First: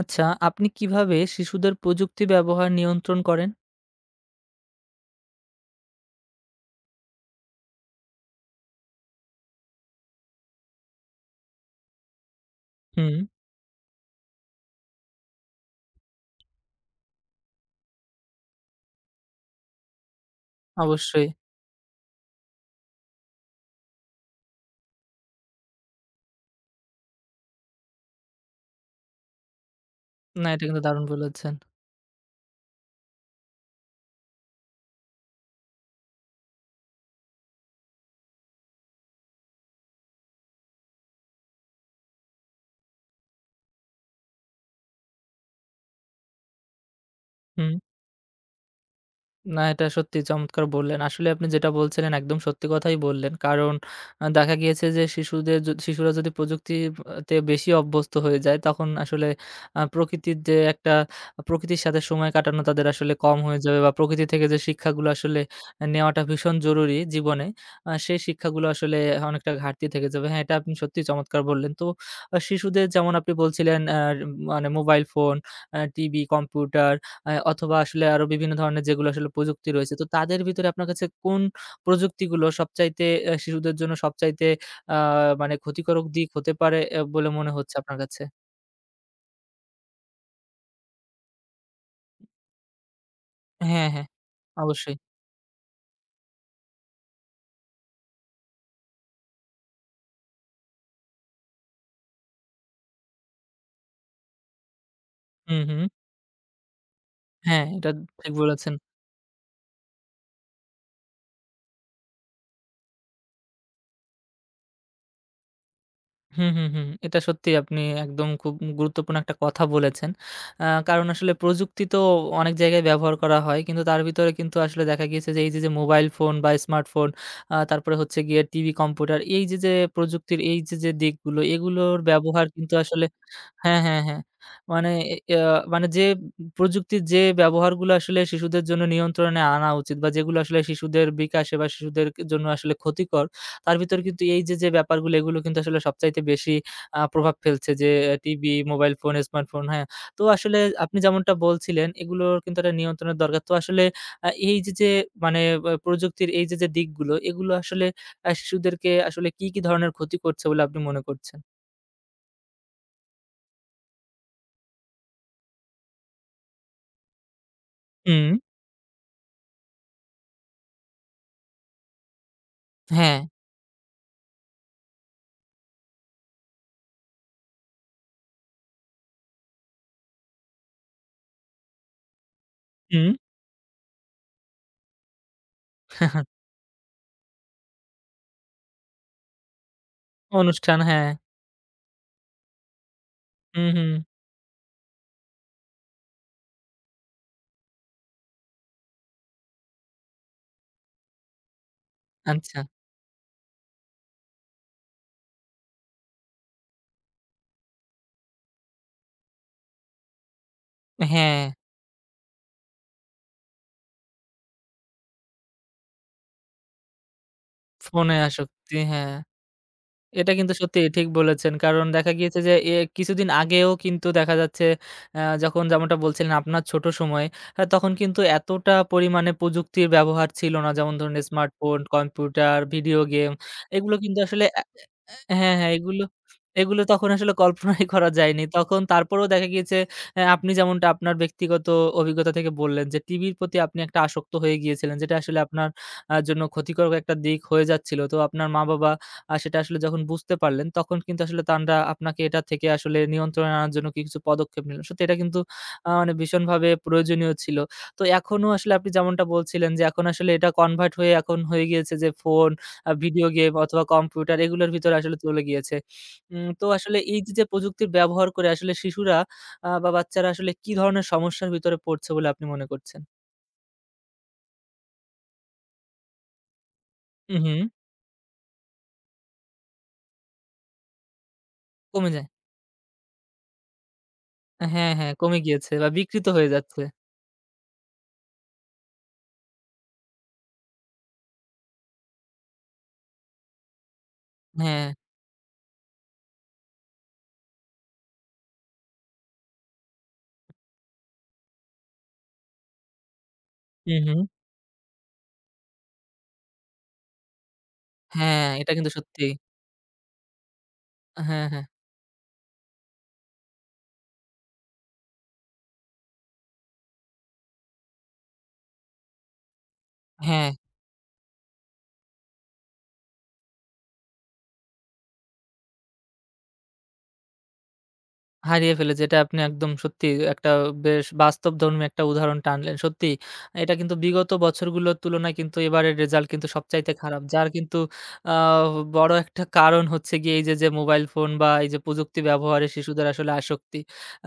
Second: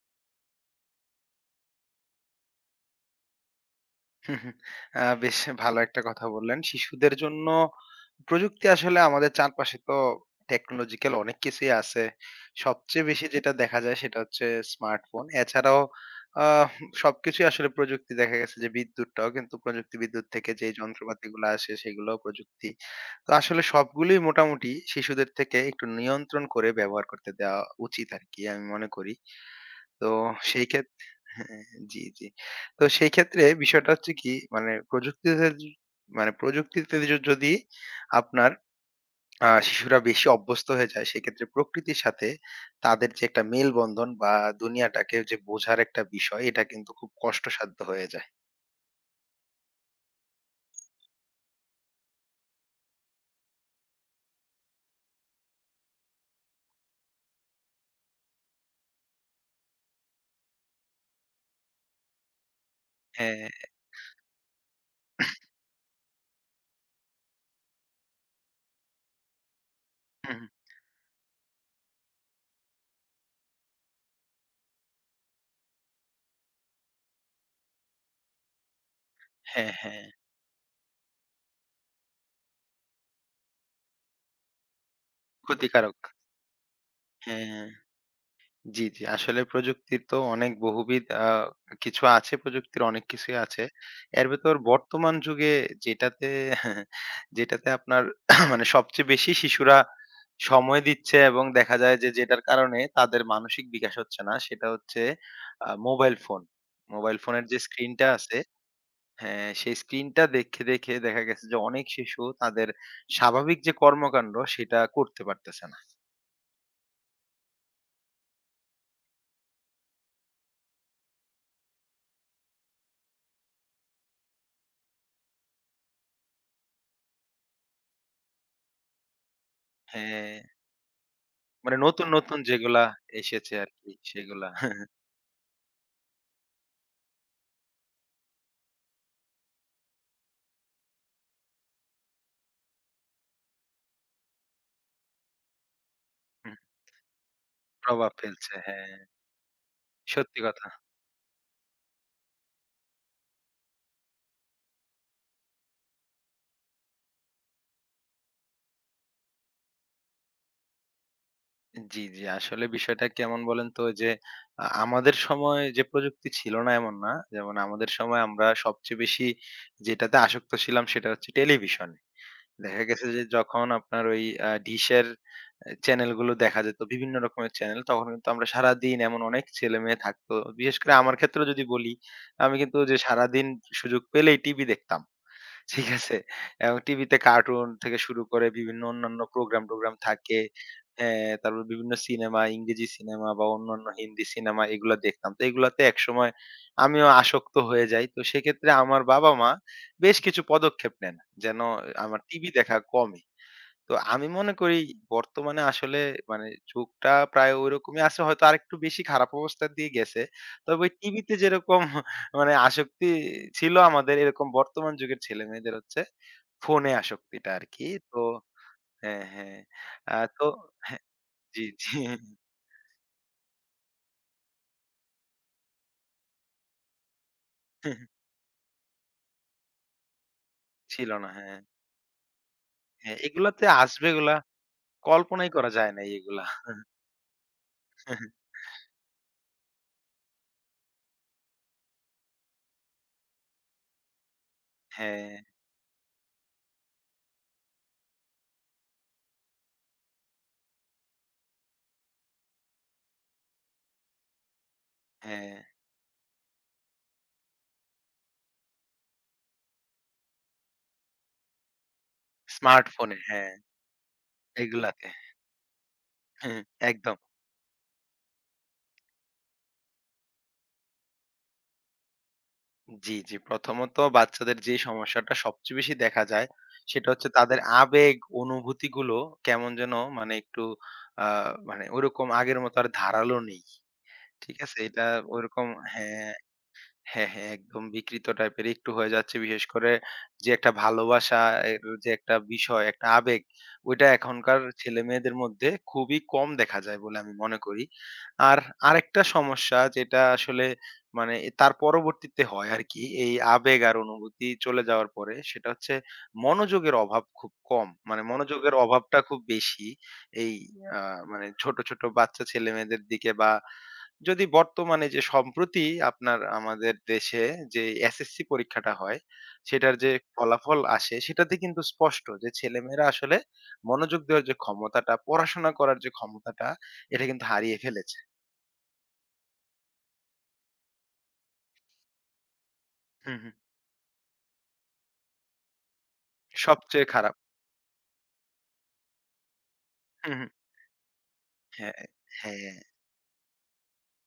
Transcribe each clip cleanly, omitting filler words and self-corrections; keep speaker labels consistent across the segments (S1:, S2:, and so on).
S1: আচ্ছা, আপনি কিভাবে শিশুদের প্রযুক্তি ব্যবহার নিয়ন্ত্রণ করেন?
S2: হুম, হুম। বেশ ভালো একটা কথা বললেন। শিশুদের জন্য প্রযুক্তি আসলে আমাদের চারপাশে তো টেকনোলজিক্যাল অনেক কিছুই আছে। সবচেয়ে
S1: হুম,
S2: বেশি যেটা দেখা যায় সেটা হচ্ছে স্মার্টফোন। এছাড়াও আহ সবকিছুই আসলে প্রযুক্তি, দেখা গেছে যে বিদ্যুৎটাও কিন্তু প্রযুক্তি, বিদ্যুৎ থেকে যে
S1: অবশ্যই।
S2: যন্ত্রপাতিগুলো আসে সেগুলোও প্রযুক্তি। তো আসলে সবগুলোই মোটামুটি শিশুদের থেকে একটু নিয়ন্ত্রণ করে ব্যবহার করতে দেওয়া উচিত আরকি, আমি মনে করি। তো
S1: না, এটা
S2: সেই
S1: কিন্তু দারুণ
S2: ক্ষেত্রে
S1: বলেছেন।
S2: হ্যাঁ, জি, জি। তো সেই ক্ষেত্রে বিষয়টা হচ্ছে কি, মানে প্রযুক্তিতে যদি আপনার শিশুরা বেশি অভ্যস্ত হয়ে যায় সেক্ষেত্রে প্রকৃতির সাথে তাদের যে একটা মেলবন্ধন বা দুনিয়াটাকে যে বোঝার একটা বিষয়, এটা কিন্তু খুব
S1: হুম।
S2: কষ্টসাধ্য হয়ে যায়।
S1: না, এটা সত্যি চমৎকার বললেন। আসলে আপনি যেটা বলছিলেন একদম সত্যি কথাই বললেন। কারণ দেখা গিয়েছে যে শিশুদের শিশুরা যদি প্রযুক্তির তে বেশি অভ্যস্ত হয়ে যায় তখন আসলে প্রকৃতির যে একটা প্রকৃতির সাথে সময় কাটানো তাদের আসলে কম
S2: হ্যাঁ,
S1: হয়ে যাবে বা প্রকৃতি থেকে যে শিক্ষাগুলো আসলে নেওয়াটা ভীষণ জরুরি জীবনে, সেই শিক্ষাগুলো আসলে অনেকটা ঘাটতি থেকে যাবে।
S2: হুম,
S1: হ্যাঁ,
S2: হুম।
S1: এটা আপনি সত্যিই চমৎকার বললেন। তো শিশুদের যেমন আপনি বলছিলেন মানে মোবাইল ফোন, টিভি, কম্পিউটার অথবা আসলে আরো বিভিন্ন ধরনের যেগুলো আসলে প্রযুক্তি
S2: হ্যাঁ,
S1: রয়েছে। তো
S2: হ্যাঁ।
S1: তাদের ভিতরে আপনার কাছে কোন প্রযুক্তিগুলো সবচাইতে শিশুদের জন্য সবচাইতে আ মানে
S2: ক্ষতিকারক।
S1: ক্ষতিকারক দিক হতে পারে বলে মনে
S2: হ্যাঁ।
S1: হচ্ছে আপনার কাছে?
S2: জি, জি। আসলে প্রযুক্তির তো অনেক বহুবিধ কিছু আছে, প্রযুক্তির অনেক কিছুই আছে।
S1: হ্যাঁ, হ্যাঁ।
S2: এর ভেতর
S1: অবশ্যই।
S2: বর্তমান যুগে যেটাতে যেটাতে আপনার মানে সবচেয়ে বেশি শিশুরা সময় দিচ্ছে এবং দেখা যায় যে যেটার কারণে তাদের মানসিক বিকাশ হচ্ছে না, সেটা হচ্ছে
S1: হুম, হুম।
S2: Mobile phone. মোবাইল ফোনের যে
S1: হ্যাঁ, এটা
S2: স্ক্রিনটা
S1: ঠিক
S2: আছে,
S1: বলেছেন।
S2: হ্যাঁ, সেই স্ক্রিনটা দেখে দেখা গেছে যে অনেক শিশু তাদের স্বাভাবিক যে কর্মকাণ্ড সেটা করতে পারতেছে না।
S1: হুম, হুম, হুম। এটা সত্যিই আপনি একদম খুব গুরুত্বপূর্ণ একটা কথা বলেছেন। কারণ আসলে প্রযুক্তি তো অনেক জায়গায় ব্যবহার করা হয়। কিন্তু তার ভিতরে কিন্তু আসলে দেখা গিয়েছে যে এই যে মোবাইল ফোন বা স্মার্টফোন তারপরে হচ্ছে গিয়ে টিভি, কম্পিউটার এই যে
S2: হ্যাঁ।
S1: প্রযুক্তির এই যে দিকগুলো
S2: মানে
S1: এগুলোর
S2: নতুন, নতুন
S1: ব্যবহার কিন্তু
S2: যেগুলা
S1: আসলে
S2: এসেছে
S1: হ্যাঁ,
S2: আরকি
S1: হ্যাঁ, হ্যাঁ।
S2: সেগুলা।
S1: মানে এ ইয়া মানে যে প্রযুক্তির যে ব্যবহারগুলো আসলে শিশুদের জন্য নিয়ন্ত্রণে আনা উচিত বা যেগুলো আসলে শিশুদের বিকাশে বা শিশুদের জন্য আসলে ক্ষতিকর তার ভিতর কিন্তু এই যে ব্যাপারগুলো এগুলো কিন্তু আসলে সবচাইতে বেশি
S2: হুম,
S1: প্রভাব ফেলছে যে
S2: প্রভাব
S1: টিভি,
S2: ফেলছে। হ্যাঁ,
S1: মোবাইল ফোন, স্মার্টফোন, হ্যাঁ? তো
S2: সত্যি
S1: আসলে
S2: কথা।
S1: আপনি যেমনটা বলছিলেন এগুলোর কিন্তু একটা নিয়ন্ত্রণের দরকার। তো আসলে এই যে মানে প্রযুক্তির এই যে দিকগুলো এগুলো আসলে শিশুদেরকে আসলে কি, কি ধরনের ক্ষতি করছে বলে আপনি মনে করছেন?
S2: জি, জি। আসলে বিষয়টা কেমন বলেন তো যে আমাদের সময় যে প্রযুক্তি ছিল না এমন না। যেমন আমাদের সময়
S1: হুম,
S2: আমরা সবচেয়ে বেশি যেটাতে আসক্ত ছিলাম সেটা হচ্ছে টেলিভিশনে। দেখা গেছে
S1: হ্যাঁ,
S2: যে যখন আপনার ওই ডিশের চ্যানেলগুলো দেখা যেত, বিভিন্ন রকমের চ্যানেল, তখন কিন্তু আমরা সারাদিন, এমন অনেক ছেলেমেয়ে থাকতো। বিশেষ করে আমার ক্ষেত্রেও যদি বলি, আমি কিন্তু যে
S1: হুম।
S2: সারাদিন সুযোগ পেলেই টিভি দেখতাম। ঠিক আছে? এবং টিভিতে কার্টুন থেকে শুরু করে বিভিন্ন অন্যান্য প্রোগ্রাম-টোগ্রাম থাকে।
S1: অনুষ্ঠান হ্যাঁ।
S2: হ্যাঁ, তারপর বিভিন্ন সিনেমা, ইংরেজি সিনেমা বা
S1: হুম,
S2: অন্যান্য
S1: হুম।
S2: হিন্দি সিনেমা, এগুলা দেখতাম। তো এগুলাতে একসময় আমিও আসক্ত হয়ে যাই। তো সেক্ষেত্রে আমার বাবা-মা বেশ কিছু পদক্ষেপ নেন যেন আমার টিভি
S1: আচ্ছা।
S2: দেখা কমে। তো আমি মনে করি বর্তমানে আসলে মানে যুগটা প্রায় ঐরকমই আছে, হয়তো আরেকটু বেশি খারাপ অবস্থার দিয়ে গেছে। তবে ওই টিভিতে
S1: হ্যাঁ,
S2: যেরকম মানে আসক্তি ছিল আমাদের, এরকম বর্তমান যুগের ছেলেমেয়েদের হচ্ছে ফোনে আসক্তিটা আরকি।
S1: ফোনে
S2: তো
S1: আসক্তি, হ্যাঁ।
S2: হ্যাঁ, হ্যাঁ।
S1: এটা
S2: তো
S1: কিন্তু সত্যি
S2: হ্যাঁ,
S1: ঠিক বলেছেন।
S2: জি,
S1: কারণ
S2: জি।
S1: দেখা গিয়েছে যে কিছুদিন আগেও কিন্তু দেখা যাচ্ছে যখন যেমনটা বলছিলেন আপনার ছোট সময়ে তখন কিন্তু এতটা পরিমাণে প্রযুক্তির ব্যবহার ছিল না। যেমন
S2: ছিল
S1: ধরুন
S2: না। হ্যাঁ,
S1: স্মার্টফোন, কম্পিউটার, ভিডিও
S2: হ্যাঁ।
S1: গেম
S2: এগুলাতে
S1: এগুলো
S2: আসবে,
S1: কিন্তু
S2: এগুলা
S1: আসলে অ্যা অ্যা
S2: কল্পনাই
S1: হ্যাঁ,
S2: করা
S1: হ্যাঁ
S2: যায়
S1: এগুলো
S2: নাই এগুলা।
S1: এগুলো তখন আসলে কল্পনাই করা যায়নি। তখন তারপরেও দেখা গিয়েছে আপনি যেমনটা আপনার ব্যক্তিগত অভিজ্ঞতা থেকে বললেন যে টিভির প্রতি আপনি একটা আসক্ত হয়ে গিয়েছিলেন। যেটা
S2: হ্যাঁ,
S1: আসলে আপনার জন্য ক্ষতিকারক একটা দিক হয়ে যাচ্ছিল। তো আপনার মা-বাবা আর সেটা আসলে যখন বুঝতে পারলেন, তখন কিন্তু আসলে তানরা আপনাকে এটা থেকে আসলে নিয়ন্ত্রণে আনার জন্য কি কিছু পদক্ষেপ নিল। সত্যি এটা কিন্তু
S2: হ্যাঁ।
S1: মানে ভীষণভাবে প্রয়োজনীয় ছিল। তো এখনো আসলে আপনি যেমনটা বলছিলেন যে, এখন আসলে এটা কনভার্ট হয়ে এখন হয়ে গিয়েছে যে ফোন,
S2: স্মার্টফোনে,
S1: ভিডিও গেম
S2: হ্যাঁ,
S1: অথবা কম্পিউটার এগুলোর ভিতরে
S2: এগুলাতে।
S1: আসলে চলে গিয়েছে।
S2: হ্যাঁ,
S1: তো আসলে
S2: একদম।
S1: এই যে প্রযুক্তির ব্যবহার করে আসলে শিশুরা বা বাচ্চারা আসলে কি ধরনের সমস্যার ভিতরে পড়ছে বলে আপনি মনে করছেন?
S2: জি, জি। প্রথমত বাচ্চাদের যে সমস্যাটা সবচেয়ে বেশি দেখা যায়, সেটা হচ্ছে
S1: উহু,
S2: তাদের আবেগ, অনুভূতিগুলো কেমন যেন মানে একটু আ মানে
S1: কমে যায়।
S2: ওরকম আগের মতো আর ধারালো নেই। ঠিক আছে?
S1: হ্যাঁ,
S2: এটা
S1: হ্যাঁ, কমে
S2: ওরকম,
S1: গিয়েছে বা বিকৃত
S2: হ্যাঁ।
S1: হয়ে যাচ্ছে।
S2: হ্যাঁ, হ্যাঁ, একদম বিকৃত টাইপের একটু হয়ে যাচ্ছে। বিশেষ করে যে একটা ভালোবাসা, এর যে একটা বিষয়, একটা আবেগ, ওইটা এখনকার
S1: হ্যাঁ,
S2: ছেলেমেয়েদের মধ্যে খুবই কম দেখা যায় বলে আমি মনে করি। আর আরেকটা সমস্যা যেটা আসলে মানে তার পরবর্তীতে হয় আরকি, এই আবেগ
S1: হু,
S2: আর
S1: হু।
S2: অনুভূতি চলে যাওয়ার পরে, সেটা হচ্ছে মনোযোগের অভাব খুব কম, মানে
S1: হ্যাঁ, এটা
S2: মনোযোগের
S1: কিন্তু
S2: অভাবটা
S1: সত্যি।
S2: খুব বেশি। এই আ
S1: হ্যাঁ,
S2: মানে
S1: হ্যাঁ,
S2: ছোট, ছোট বাচ্চা ছেলেমেয়েদের দিকে, বা যদি বর্তমানে যে সম্প্রতি আপনার আমাদের দেশে যে এসএসসি পরীক্ষাটা হয়, সেটার যে
S1: হ্যাঁ,
S2: ফলাফল আসে সেটাতে কিন্তু স্পষ্ট যে ছেলেমেয়েরা আসলে মনোযোগ দেওয়ার যে ক্ষমতাটা, পড়াশোনা করার যে ক্ষমতাটা, এটা কিন্তু হারিয়ে ফেলেছে।
S1: হারিয়ে ফেলেছে। এটা আপনি একদম সত্যি একটা বেশ বাস্তবধর্মী একটা উদাহরণ টানলেন। সত্যিই
S2: হুম, হুম।
S1: এটা কিন্তু বিগত বছরগুলোর তুলনায় কিন্তু এবারের রেজাল্ট কিন্তু সবচাইতে
S2: সবচেয়ে
S1: খারাপ।
S2: খারাপ।
S1: যার কিন্তু আ বড় একটা কারণ হচ্ছে গিয়ে
S2: হুম,
S1: এই
S2: হুম।
S1: যে মোবাইল ফোন বা এই যে
S2: হ্যাঁ,
S1: প্রযুক্তি ব্যবহারে
S2: হ্যাঁ।
S1: শিশুদের আসলে আসক্তি।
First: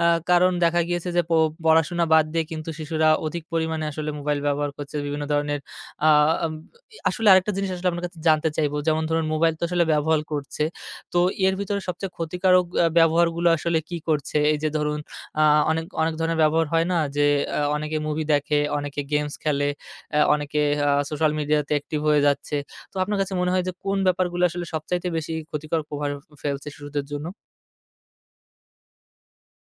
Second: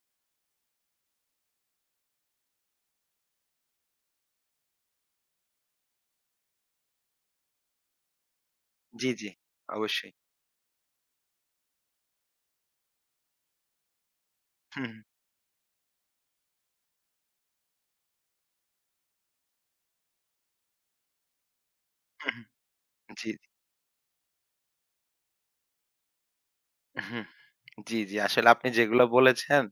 S1: আ কারণ দেখা গিয়েছে যে, পড়াশোনা বাদ দিয়ে কিন্তু শিশুরা অধিক পরিমাণে আসলে মোবাইল ব্যবহার করছে বিভিন্ন ধরনের আ আম আসলে আরেকটা জিনিস আসলে আপনার কাছে জানতে চাইবো। যেমন
S2: জি,
S1: ধরুন
S2: জি।
S1: মোবাইল তো আসলে
S2: অবশ্যই।
S1: ব্যবহার করছে। তো এর ভিতরে সবচেয়ে ক্ষতিকারক ব্যবহারগুলো আসলে কি করছে? এই যে
S2: হুম,
S1: ধরুন
S2: হুম।
S1: আ অনেক, অনেক ধরনের ব্যবহার হয় না? যে অনেকে মুভি দেখে, অনেকে গেমস খেলে, অনেকে সোশ্যাল মিডিয়াতে অ্যাক্টিভ হয়ে
S2: হুম,
S1: যাচ্ছে। তো
S2: হুম।
S1: আপনার
S2: জি,
S1: কাছে
S2: জি।
S1: মনে হয় যে কোন ব্যাপারগুলো আসলে সবচাইতে বেশি ক্ষতিকর প্রভাব ফেলছে শিশুদের
S2: হুম।
S1: জন্য?
S2: জি, জি। আসলে আপনি যেগুলো বলেছেন,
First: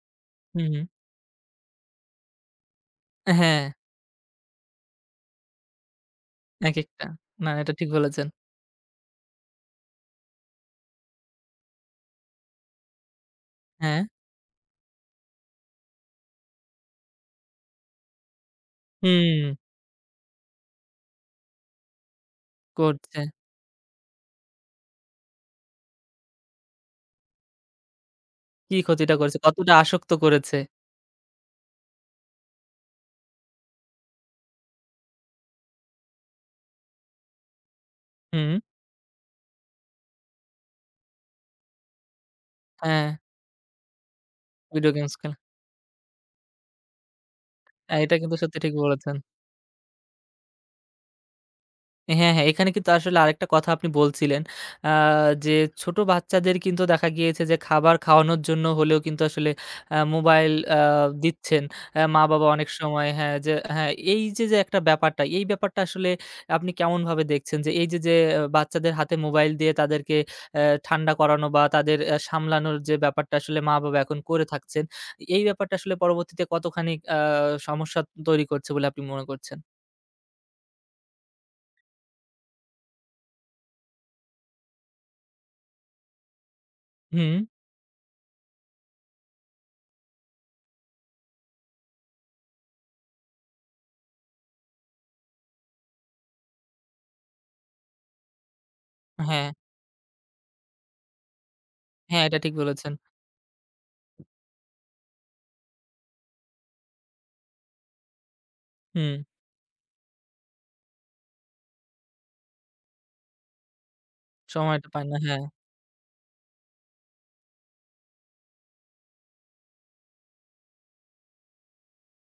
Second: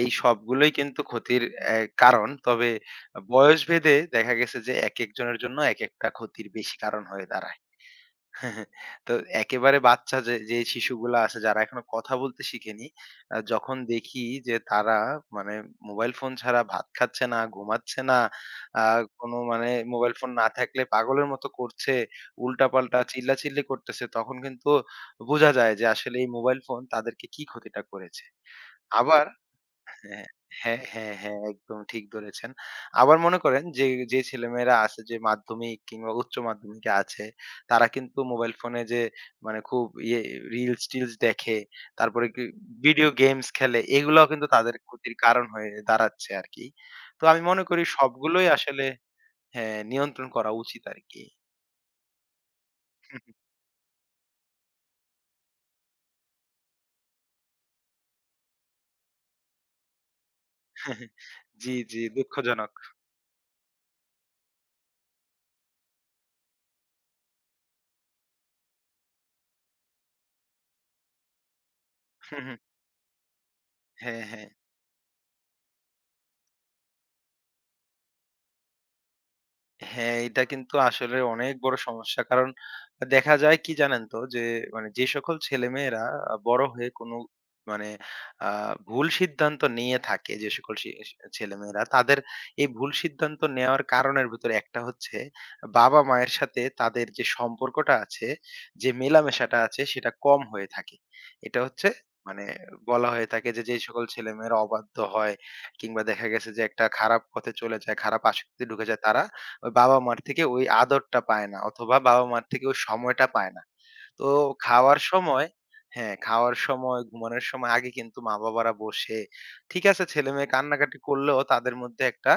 S2: এই
S1: হুম,
S2: সবগুলোই
S1: হুম।
S2: কিন্তু ক্ষতির কারণ। তবে বয়স
S1: হ্যাঁ,
S2: ভেদে দেখা গেছে যে একেকজনের জন্য একেকটা ক্ষতির বেশি কারণ
S1: একেকটা।
S2: হয়ে
S1: না,
S2: দাঁড়ায়।
S1: এটা ঠিক বলেছেন।
S2: হ্যাঁ, তো একেবারে বাচ্চা যে, যে শিশুগুলা আছে যারা এখনো কথা বলতে শিখেনি, যখন
S1: হ্যাঁ।
S2: দেখি যে তারা মানে মোবাইল ফোন ছাড়া ভাত খাচ্ছে না, ঘুমাচ্ছে না, আ কোনো
S1: হুম,
S2: মানে মোবাইল ফোন না থাকলে পাগলের মতো করছে, উল্টাপাল্টা
S1: করছে।
S2: চিল্লাচিল্লি করতেছে, তখন কিন্তু বোঝা যায় যে আসলে এই মোবাইল ফোন তাদেরকে কি ক্ষতিটা করেছে।
S1: কি ক্ষতিটা
S2: আবার
S1: করেছে? কতটা আসক্ত
S2: হ্যাঁ,
S1: করেছে?
S2: হ্যাঁ, হ্যাঁ, হ্যাঁ, একদম ঠিক ধরেছেন। আবার মনে করেন যে, যে ছেলেমেয়েরা আছে যে মাধ্যমিক কিংবা উচ্চ মাধ্যমিকে আছে, তারা কিন্তু
S1: হুম,
S2: মোবাইল ফোনে যে মানে খুব রিলস-টিলস দেখে, তারপরে কি
S1: হ্যাঁ,
S2: ভিডিও গেমস খেলে, এগুলাও কিন্তু তাদের
S1: ভিডিও গেমস
S2: ক্ষতির
S1: খেলা।
S2: কারণ হয়ে দাঁড়াচ্ছে আরকি। তো আমি মনে করি
S1: হ্যাঁ, এটা কিন্তু
S2: সবগুলোই
S1: সত্যি ঠিক
S2: আসলে,
S1: বলেছেন।
S2: হ্যাঁ, নিয়ন্ত্রণ করা উচিত আরকি।
S1: হ্যাঁ, হ্যাঁ। এখানে কিন্তু আসলে আরেকটা কথা আপনি বলছিলেন আ যে ছোট বাচ্চাদের কিন্তু দেখা গিয়েছে যে খাবার খাওয়ানোর জন্য হলেও কিন্তু আসলে মোবাইল দিচ্ছেন।
S2: জি, জি,
S1: মা-বাবা অনেক
S2: দুঃখজনক।
S1: সময় হ্যাঁ, যে হ্যাঁ, এই যে, যে একটা ব্যাপারটা, এই ব্যাপারটা আসলে আপনি কেমনভাবে দেখছেন? যে এই যে বাচ্চাদের হাতে মোবাইল দিয়ে তাদেরকে ঠান্ডা করানো বা তাদের সামলানোর যে ব্যাপারটা আসলে মা-বাবা এখন
S2: হ্যাঁ,
S1: করে
S2: হ্যাঁ।
S1: থাকছেন, এই ব্যাপারটা আসলে পরবর্তীতে কতখানি সমস্যা তৈরি করছে বলে আপনি মনে করছেন?
S2: হ্যাঁ, এটা কিন্তু আসলে অনেক বড় সমস্যা। কারণ দেখা যায় কি জানেন তো? যে মানে যে সকল ছেলেমেয়েরা বড় হয়ে কোনো
S1: হুম,
S2: মানে আ ভুল সিদ্ধান্ত নিয়ে থাকে, যে সকল সি সি ছেলেমেয়েরা, তাদের এই ভুল সিদ্ধান্ত নেওয়ার কারণের ভেতরে একটা হচ্ছে বাবা-মায়ের সাথে তাদের যে সম্পর্কটা আছে, যে
S1: হ্যাঁ,
S2: মেলামেশাটা আছে সেটা কম হয়ে থাকে। এটা হচ্ছে
S1: হ্যাঁ, এটা
S2: মানে
S1: ঠিক বলেছেন।
S2: বলা হয়ে থাকে যে, যে সকল ছেলেমেয়েরা অবাধ্য হয় কিংবা দেখা গেছে যে একটা খারাপ পথে চলে যায়, খারাপ আসক্তিতে ঢুকে যায়,
S1: হুম,
S2: তারা ওই বাবা-মার থেকে ওই আদরটা পায় না অথবা বাবা-মার থেকে ওই সময়টা পায় না। তো
S1: সময়টা
S2: খাওয়ার
S1: পায় না। হ্যাঁ।
S2: সময়, হ্যাঁ, খাওয়ার সময়, ঘুমানোর সময় আগে কিন্তু মা-বাবারা বসে, ঠিক আছে, ছেলেমেয়ে কান্নাকাটি করলেও তাদের মধ্যে একটা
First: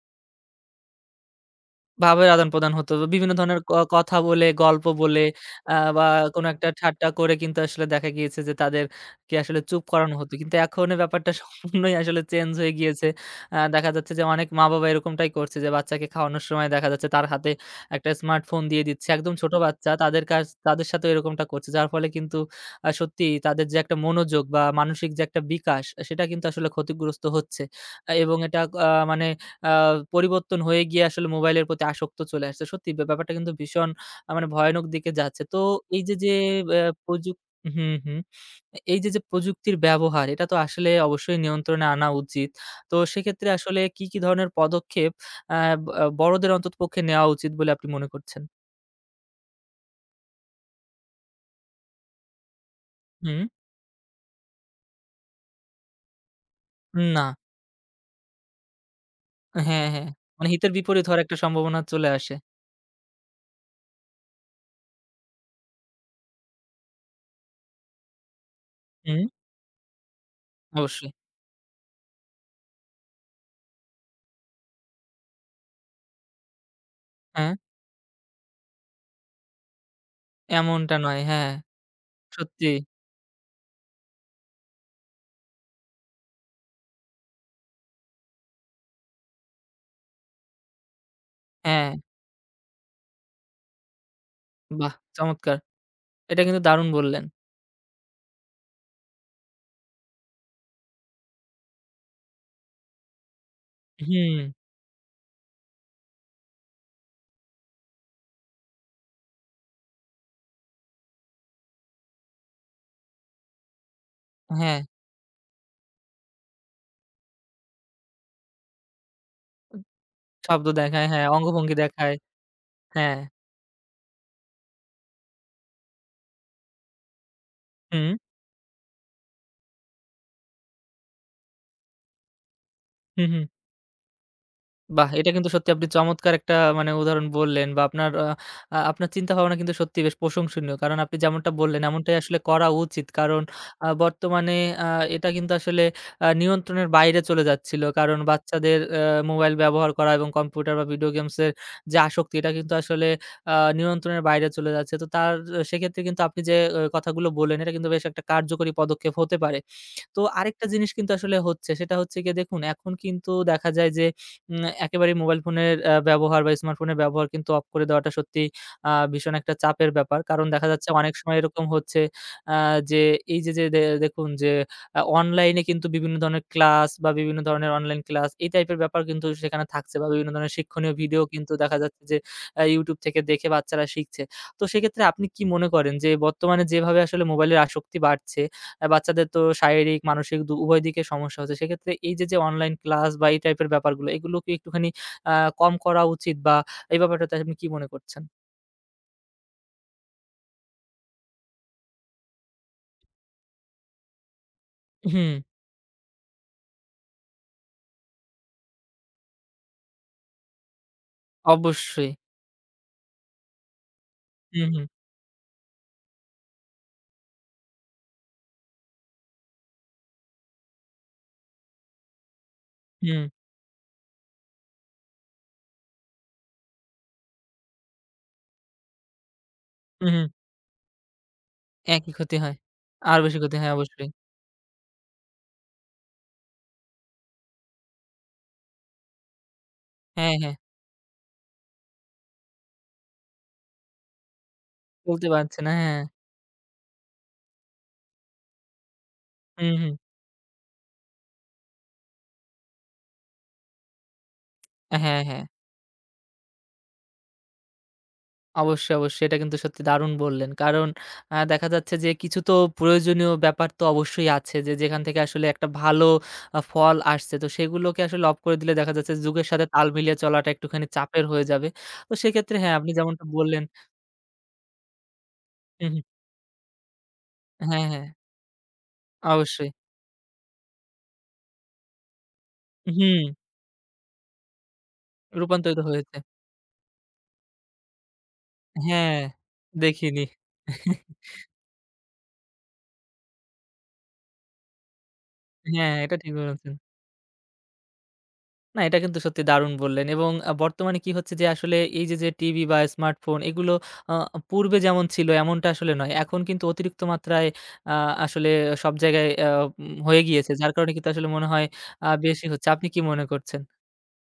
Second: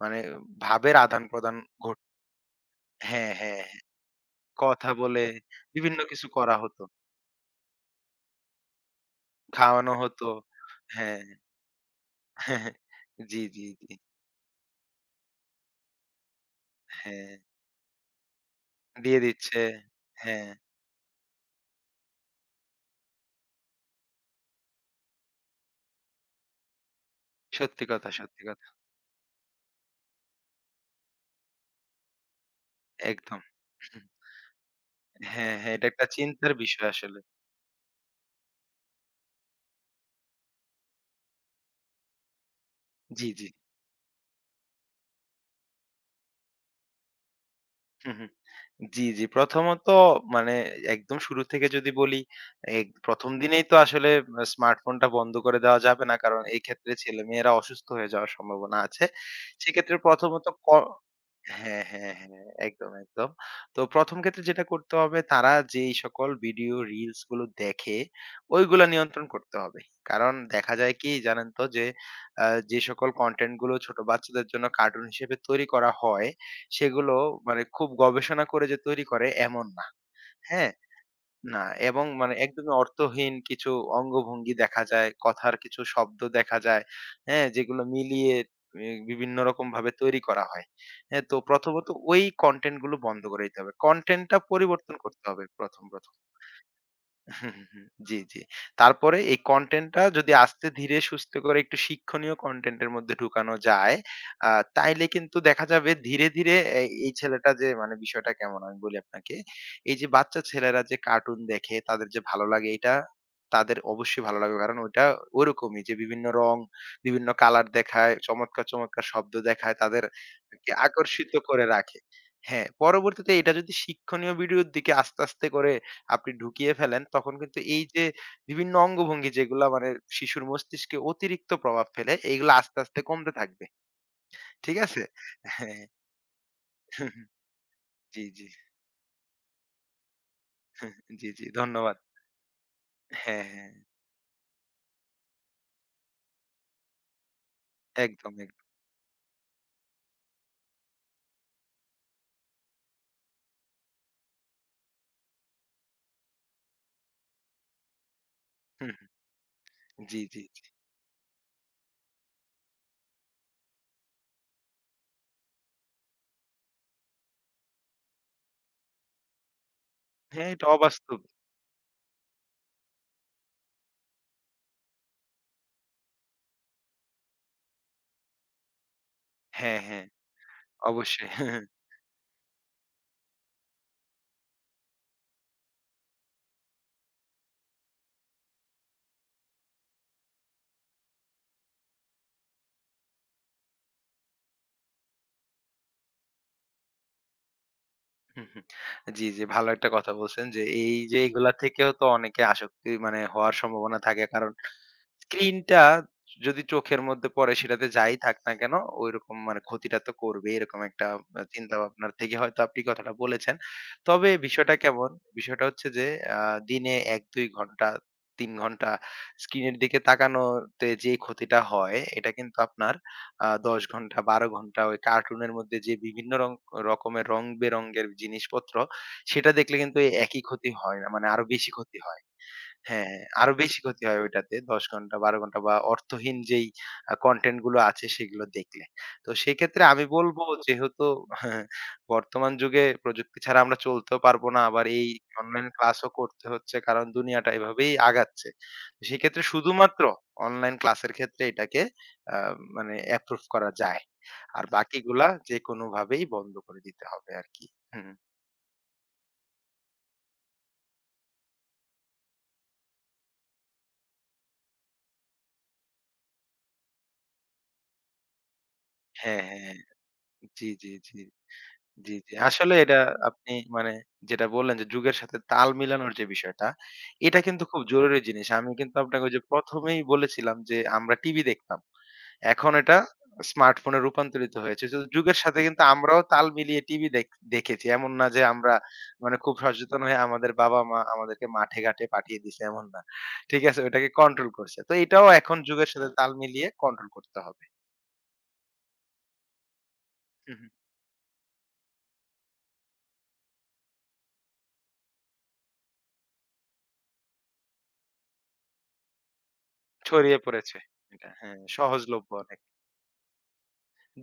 S2: মানে ভাবের আদান-প্রদান ঘট
S1: ভাবের আদান-প্রদান হতো। বিভিন্ন
S2: হ্যাঁ,
S1: ধরনের
S2: হ্যাঁ, হ্যাঁ।
S1: কথা বলে, গল্প
S2: কথা
S1: বলে
S2: বলে বিভিন্ন
S1: বা
S2: কিছু
S1: কোনো
S2: করা
S1: একটা
S2: হতো।
S1: ঠাট্টা করে কিন্তু আসলে দেখা গিয়েছে যে তাদেরকে আসলে চুপ
S2: খাওয়ানো
S1: করানো
S2: হতো।
S1: হতো। কিন্তু এখন এই
S2: হ্যাঁ।
S1: ব্যাপারটা সম্পূর্ণই আসলে চেঞ্জ হয়ে গিয়েছে।
S2: জি, জি,
S1: দেখা
S2: জি।
S1: যাচ্ছে যে অনেক মা-বাবা এরকমটাই করছে যে বাচ্চাকে খাওয়ানোর সময় দেখা যাচ্ছে তার
S2: হ্যাঁ,
S1: হাতে একটা স্মার্টফোন দিয়ে দিচ্ছে।
S2: দিয়ে
S1: একদম ছোট
S2: দিচ্ছে।
S1: বাচ্চা
S2: হ্যাঁ,
S1: তাদের সাথেও এরকমটা করছে। যার ফলে কিন্তু সত্যিই তাদের যে একটা মনোযোগ বা মানসিক যে একটা বিকাশ সেটা কিন্তু আসলে ক্ষতিগ্রস্ত হচ্ছে।
S2: সত্যি কথা,
S1: এবং
S2: সত্যি
S1: এটা
S2: কথা।
S1: আ মানে আ পরিবর্তন হয়ে গিয়ে আসলে মোবাইলের প্রতি আসক্ত চলে আসছে। সত্যি ব্যাপারটা
S2: একদম।
S1: কিন্তু ভীষণ মানে ভয়ানক দিকে যাচ্ছে।
S2: হ্যাঁ,
S1: তো
S2: হ্যাঁ, এটা
S1: এই
S2: একটা
S1: যে
S2: চিন্তার
S1: অ্যা
S2: বিষয় আসলে।
S1: প্রযুক হুম, হুম। এই যে প্রযুক্তির ব্যবহার এটা তো আসলে অবশ্যই নিয়ন্ত্রণে আনা উচিত। তো
S2: জি, জি।
S1: সেক্ষেত্রে আসলে কি, কি ধরনের পদক্ষেপ আ আ বড়দের অন্ততপক্ষে নেওয়া উচিত বলে আপনি মনে
S2: হুম, হুম।
S1: করছেন?
S2: জি, জি। প্রথমত, মানে একদম শুরু থেকে যদি বলি, ১ম
S1: হুম,
S2: দিনেই তো আসলে স্মার্টফোনটা বন্ধ করে দেওয়া যাবে না। কারণ এই ক্ষেত্রে
S1: না।
S2: ছেলেমেয়েরা অসুস্থ হয়ে যাওয়ার সম্ভাবনা আছে।
S1: হ্যাঁ,
S2: সেক্ষেত্রে
S1: হ্যাঁ।
S2: প্রথমত
S1: মানে হিতের বিপরীত হওয়ার একটা সম্ভাবনা
S2: হ্যাঁ,
S1: চলে
S2: হ্যাঁ,
S1: আসে।
S2: হ্যাঁ। একদম, একদম। তো ১ম ক্ষেত্রে যেটা করতে হবে, তারা যেই সকল ভিডিও রিলস গুলো দেখে ওইগুলা
S1: হুম,
S2: নিয়ন্ত্রণ করতে হবে। কারণ দেখা যায়
S1: অবশ্যই।
S2: কি জানেন তো যে, আ যে সকল কনটেন্ট গুলো ছোট বাচ্চাদের জন্য কার্টুন হিসেবে তৈরি করা হয় সেগুলো
S1: হ্যাঁ,
S2: মানে খুব গবেষণা করে যে তৈরি করে এমন না। হ্যাঁ?
S1: এমনটা নয়। হ্যাঁ,
S2: না, এবং মানে
S1: সত্যি।
S2: একদমই অর্থহীন কিছু অঙ্গভঙ্গি দেখা যায়, কথার কিছু শব্দ দেখা যায়। হ্যাঁ? যেগুলো মিলিয়ে বিভিন্ন রকমভাবে তৈরি করা হয়। হ্যাঁ? তো প্রথমত
S1: হ্যাঁ,
S2: ওই কনটেন্ট গুলো বন্ধ করে দিতে হবে। কনটেন্ট টা
S1: বাহ!
S2: পরিবর্তন করতে হবে,
S1: চমৎকার।
S2: ১ম, ১ম।
S1: এটা কিন্তু দারুণ বললেন।
S2: হুম, হুম, হুম। জি, জি। তারপরে এই কনটেন্টটা যদি আস্তে ধীরে সুস্থে করে একটু শিক্ষণীয় কনটেন্টের মধ্যে ঢুকানো যায়,
S1: হুম,
S2: আ তাইলে কিন্তু দেখা যাবে ধীরে, ধীরে এই ছেলেটা যে মানে বিষয়টা কেমন আমি বলি আপনাকে। এই যে বাচ্চা ছেলেরা যে কার্টুন দেখে তাদের যে ভালো লাগে এটা, তাদের অবশ্যই ভালো লাগবে। কারণ
S1: হ্যাঁ,
S2: ওইটা ওরকমই যে বিভিন্ন রং, বিভিন্ন কালার দেখায়, চমৎকার, চমৎকার শব্দ দেখায়,
S1: শব্দ
S2: তাদেরকে
S1: দেখায়, হ্যাঁ,
S2: আকর্ষিত করে
S1: অঙ্গভঙ্গি
S2: রাখে।
S1: দেখায়।
S2: হ্যাঁ,
S1: হ্যাঁ,
S2: পরবর্তীতে এটা যদি শিক্ষণীয় ভিডিওর দিকে আস্তে, আস্তে করে আপনি ঢুকিয়ে ফেলেন তখন কিন্তু এই যে
S1: হুম,
S2: বিভিন্ন অঙ্গভঙ্গি যেগুলা মানে শিশুর মস্তিষ্কে অতিরিক্ত প্রভাব ফেলে এইগুলো আস্তে আস্তে
S1: হুম,
S2: কমতে
S1: হুম।
S2: থাকবে। ঠিক আছে?
S1: বাহ! এটা কিন্তু সত্যি
S2: হ্যাঁ।
S1: আপনি চমৎকার একটা মানে উদাহরণ বললেন বা আপনার
S2: জি,
S1: আ
S2: জি।
S1: আ আপনার চিন্তা ভাবনা কিন্তু সত্যি বেশ প্রশংসনীয়। কারণ আপনি
S2: জি, জি।
S1: যেমনটা বললেন
S2: ধন্যবাদ।
S1: এমনটাই আসলে করা উচিত। কারণ
S2: হ্যাঁ, হ্যাঁ।
S1: বর্তমানে আ এটা কিন্তু আসলে নিয়ন্ত্রণের বাইরে চলে যাচ্ছিল। কারণ
S2: একদম, একদম।
S1: বাচ্চাদের মোবাইল ব্যবহার করা এবং কম্পিউটার বা ভিডিও গেমসের যে আসক্তি এটা কিন্তু আসলে নিয়ন্ত্রণের বাইরে চলে যাচ্ছে। তো তার সেক্ষেত্রে কিন্তু আপনি যে কথাগুলো বললেন এটা কিন্তু বেশ একটা কার্যকরী
S2: হুম,
S1: পদক্ষেপ হতে পারে।
S2: হুম,
S1: তো
S2: জি, জি, জি।
S1: আরেকটা জিনিস কিন্তু আসলে হচ্ছে সেটা হচ্ছে গিয়ে দেখুন এখন কিন্তু দেখা যায় যে একেবারেই মোবাইল ফোনের ব্যবহার বা স্মার্টফোনের ব্যবহার কিন্তু অফ করে দেওয়াটা সত্যি ভীষণ একটা চাপের ব্যাপার। কারণ
S2: হ্যাঁ, এটা
S1: দেখা যাচ্ছে অনেক
S2: অবাস্তব।
S1: সময় এরকম হচ্ছে আ যে এই যে দেখুন যে অনলাইনে কিন্তু বিভিন্ন ধরনের ক্লাস বা বিভিন্ন ধরনের অনলাইন ক্লাস এই টাইপের ব্যাপার কিন্তু সেখানে
S2: হ্যাঁ,
S1: থাকছে বা
S2: হ্যাঁ।
S1: বিভিন্ন ধরনের শিক্ষণীয় ভিডিও
S2: অবশ্যই।
S1: কিন্তু দেখা যাচ্ছে যে YouTube থেকে দেখে বাচ্চারা শিখছে। তো সেক্ষেত্রে আপনি কি মনে করেন যে বর্তমানে যেভাবে আসলে মোবাইলের আসক্তি বাড়ছে বাচ্চাদের তো শারীরিক, মানসিক উভয় দিকে সমস্যা হচ্ছে। সেক্ষেত্রে এই যে অনলাইন ক্লাস বা এই টাইপের ব্যাপারগুলো, এগুলো কি একটুখানি আ কম করা উচিত বা এই ব্যাপারটাতে আপনি কি মনে করছেন?
S2: হুম, হুম। জি, জি, ভালো একটা কথা বলছেন, যে এই যে এগুলা থেকেও তো অনেকে আসক্তি মানে হওয়ার সম্ভাবনা থাকে। কারণ
S1: হুম,
S2: স্ক্রিনটা যদি চোখের মধ্যে পড়ে সেটাতে যাই থাক না কেন, ওইরকম মানে ক্ষতিটা তো করবেই, এরকম একটা
S1: অবশ্যই।
S2: চিন্তাভাবনার থেকে হয়তো আপনি কথাটা বলেছেন। তবে
S1: হুম,
S2: বিষয়টা
S1: হুম,
S2: কেমন? বিষয়টা হচ্ছে যে আ দিনে ১-২ ঘন্টা, ৩ ঘন্টা স্ক্রিনের দিকে তাকানোতে যে ক্ষতিটা হয় এটা কিন্তু আপনার
S1: হুম,
S2: ১০ ঘন্টা, ১২ ঘন্টা ওই কার্টুনের মধ্যে যে বিভিন্ন রকমের রং বেরঙের জিনিসপত্র, সেটা দেখলে কিন্তু
S1: হুম,
S2: এই
S1: হুম।
S2: একই ক্ষতি হয় না, মানে আরো বেশি ক্ষতি
S1: একই
S2: হয়।
S1: ক্ষতি হয়।
S2: হ্যাঁ,
S1: আরো বেশি
S2: আরো
S1: ক্ষতি হয়
S2: বেশি ক্ষতি
S1: অবশ্যই।
S2: হয় ওইটাতে, ১০ ঘন্টা ১২ ঘন্টা বা অর্থহীন যেই কনটেন্ট গুলো আছে সেগুলো দেখলে। তো সেক্ষেত্রে আমি
S1: হ্যাঁ,
S2: বলব,
S1: হ্যাঁ।
S2: যেহেতু বর্তমান যুগে প্রযুক্তি ছাড়া আমরা চলতেও পারবো না, আবার এই
S1: বলতে পারছে
S2: অনলাইন
S1: না। হ্যাঁ।
S2: ক্লাসও করতে হচ্ছে, কারণ দুনিয়াটা এভাবেই আগাচ্ছে। তো সেক্ষেত্রে
S1: হুম, হুম।
S2: শুধুমাত্র অনলাইন ক্লাসের ক্ষেত্রে এটাকে আ মানে এপ্রুভ করা যায়। আর
S1: হ্যাঁ,
S2: বাকিগুলা
S1: হ্যাঁ।
S2: যেকোনোভাবেই বন্ধ করে দিতে হবে আরকি। হুম।
S1: অবশ্যই, অবশ্যই। এটা কিন্তু সত্যি দারুণ বললেন। কারণ দেখা যাচ্ছে যে কিছু তো প্রয়োজনীয় ব্যাপার তো অবশ্যই আছে যে যেখান থেকে আসলে একটা ভালো ফল আসছে। তো সেগুলোকে আসলে অফ করে দিলে দেখা যাচ্ছে
S2: হ্যাঁ,
S1: যুগের
S2: হ্যাঁ।
S1: সাথে
S2: হ্যাঁ।
S1: তাল মিলিয়ে চলাটা
S2: জি,
S1: একটুখানি
S2: জি, জি।
S1: চাপের হয়ে যাবে। তো
S2: জি, জি।
S1: সেক্ষেত্রে হ্যাঁ,
S2: আসলে
S1: আপনি
S2: এটা
S1: যেমনটা
S2: আপনি
S1: বললেন
S2: মানে যেটা বললেন যে যুগের সাথে তাল
S1: হুম, হুম।
S2: মিলানোর যে বিষয়টা, এটা কিন্তু খুব
S1: হ্যাঁ, হ্যাঁ,
S2: জরুরি জিনিস। আমি কিন্তু আপনাকে ওই যে
S1: অবশ্যই।
S2: ১ম এই বলেছিলাম যে আমরা টিভি দেখতাম। এখন এটা
S1: হুম,
S2: স্মার্টফোনে রূপান্তরিত হয়েছে। তো যুগের সাথে
S1: রূপান্তরিত
S2: কিন্তু
S1: হয়েছে।
S2: আমরাও তাল মিলিয়ে টিভি দেখেছি। এমন না যে আমরা
S1: হ্যাঁ,
S2: মানে খুব সচেতন হয়ে
S1: দেখিনি।
S2: আমাদের বাবা-মা আমাদেরকে মাঠে ঘাটে পাঠিয়ে দিছে, এমন না। ঠিক আছে? ওটাকে কন্ট্রোল করছে। তো এটাও এখন যুগের
S1: হ্যাঁ,
S2: সাথে
S1: এটা
S2: তাল
S1: ঠিক
S2: মিলিয়ে
S1: বলেছেন।
S2: কন্ট্রোল করতে হবে।
S1: না, এটা কিন্তু সত্যি দারুণ বললেন এবং
S2: হু, হু।
S1: বর্তমানে কি হচ্ছে যে আসলে এই যে টিভি বা স্মার্টফোন এগুলো আ পূর্বে যেমন ছিল এমনটা আসলে নয়। এখন কিন্তু অতিরিক্ত মাত্রায় আ আসলে সব জায়গায় আ উম হয়ে
S2: ছড়িয়ে
S1: গিয়েছে। যার
S2: পড়েছে
S1: কারণে কিন্তু আসলে
S2: এটা।
S1: মনে
S2: হ্যাঁ,
S1: হয়
S2: সহজলভ্য
S1: বেশি
S2: অনেক।
S1: হচ্ছে। আপনি কি মনে করছেন?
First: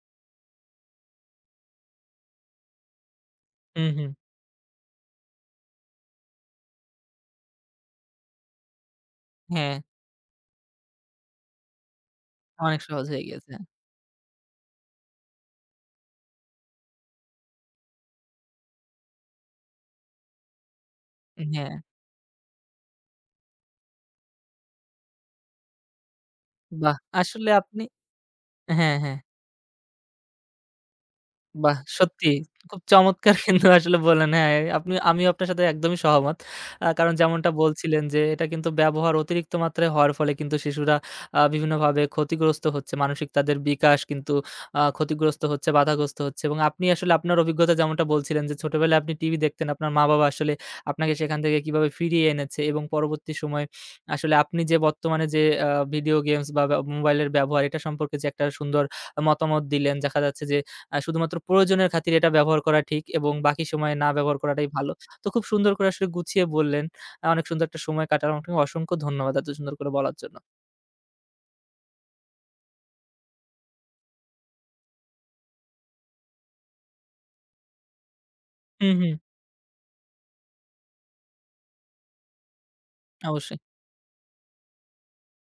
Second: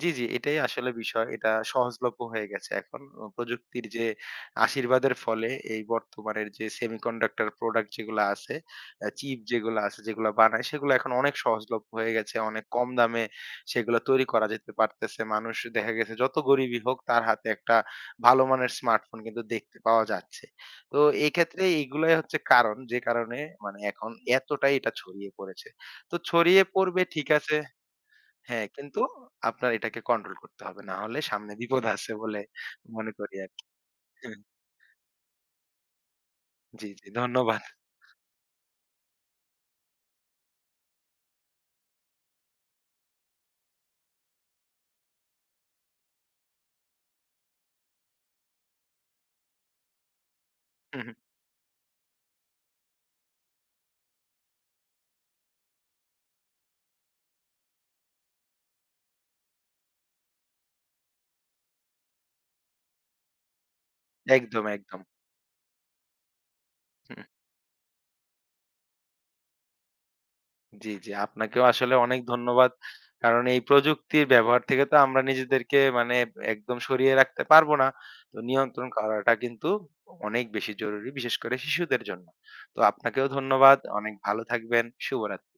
S2: জি, জি, এটাই আসলে বিষয়। এটা সহজলভ্য হয়ে গেছে এখন। প্রযুক্তির
S1: হুম,
S2: যে
S1: হুম।
S2: আশীর্বাদের ফলে এই বর্তমানের যে সেমিকন্ডাক্টর প্রোডাক্ট যেগুলা আছে, চিপ
S1: হ্যাঁ,
S2: যেগুলা আছে, যেগুলা বানায়, সেগুলা এখন অনেক সহজলভ্য হয়ে গেছে। অনেক
S1: অনেক
S2: কম
S1: সহজ
S2: দামে
S1: হয়ে গিয়েছে।
S2: সেগুলা তৈরি করা যেতে পারতেছে। মানুষ দেখা গেছে যত গরিবই হোক তার হাতে একটা ভালো মানের স্মার্টফোন কিন্তু দেখতে পাওয়া যাচ্ছে। তো এই ক্ষেত্রে
S1: হ্যাঁ,
S2: এইগুলাই হচ্ছে কারণ, যে কারণে মানে এখন এতটাই এটা ছড়িয়ে পড়েছে। তো ছড়িয়ে
S1: বাহ!
S2: পড়বে, ঠিক
S1: আসলে
S2: আছে,
S1: আপনি
S2: হ্যাঁ,
S1: হ্যাঁ,
S2: কিন্তু
S1: হ্যাঁ।
S2: আপনার এটাকে কন্ট্রোল করতে হবে। না হলে সামনে
S1: বাহ!
S2: বিপদ আছে
S1: সত্যি
S2: বলে
S1: খুব
S2: মনে
S1: চমৎকার
S2: করি আরকি।
S1: কিন্তু আসলে বললেন।
S2: হ্যাঁ,
S1: হ্যাঁ, আপনি আমিও আপনার সাথে একদমই সহমত।
S2: জি, জি,
S1: কারণ যেমনটা
S2: ধন্যবাদ।
S1: বলছিলেন যে এটা কিন্তু ব্যবহার অতিরিক্ত মাত্রায় হওয়ার ফলে কিন্তু শিশুরা বিভিন্নভাবে ক্ষতিগ্রস্ত হচ্ছে। মানসিক তাদের বিকাশ কিন্তু ক্ষতিগ্রস্ত হচ্ছে, বাধাগ্রস্ত হচ্ছে এবং আপনি আসলে আপনার অভিজ্ঞতা যেমনটা বলছিলেন যে ছোটবেলায় আপনি টিভি দেখতেন, আপনার মা-বাবা আসলে
S2: হুম,
S1: আপনাকে সেখান থেকে কিভাবে ফিরিয়ে এনেছে এবং পরবর্তী সময়ে আসলে আপনি যে বর্তমানে যে ভিডিও গেমস বা মোবাইলের ব্যবহার এটা সম্পর্কে যে একটা সুন্দর মতামত দিলেন। দেখা যাচ্ছে যে শুধুমাত্র প্রয়োজনের খাতিরে এটা ব্যবহার করা ঠিক এবং বাকি সময়ে না ব্যবহার
S2: একদম,
S1: করাটাই ভালো।
S2: একদম।
S1: তো খুব সুন্দর করে আসলে গুছিয়ে বললেন।
S2: হুম,
S1: অনেক সুন্দর একটা সময় কাটালাম। আপনাকে অসংখ্য ধন্যবাদ এত সুন্দর করে বলার জন্য।
S2: জি, জি। আপনাকেও আসলে অনেক ধন্যবাদ। কারণ এই প্রযুক্তির ব্যবহার থেকে তো আমরা নিজেদেরকে মানে একদম সরিয়ে রাখতে পারবো না। তো নিয়ন্ত্রণ
S1: হুম, হুম।
S2: করাটা কিন্তু অনেক বেশি জরুরি, বিশেষ করে শিশুদের জন্য। তো আপনাকেও
S1: অবশ্যই।
S2: ধন্যবাদ। অনেক ভালো থাকবেন। শুভরাত্রি।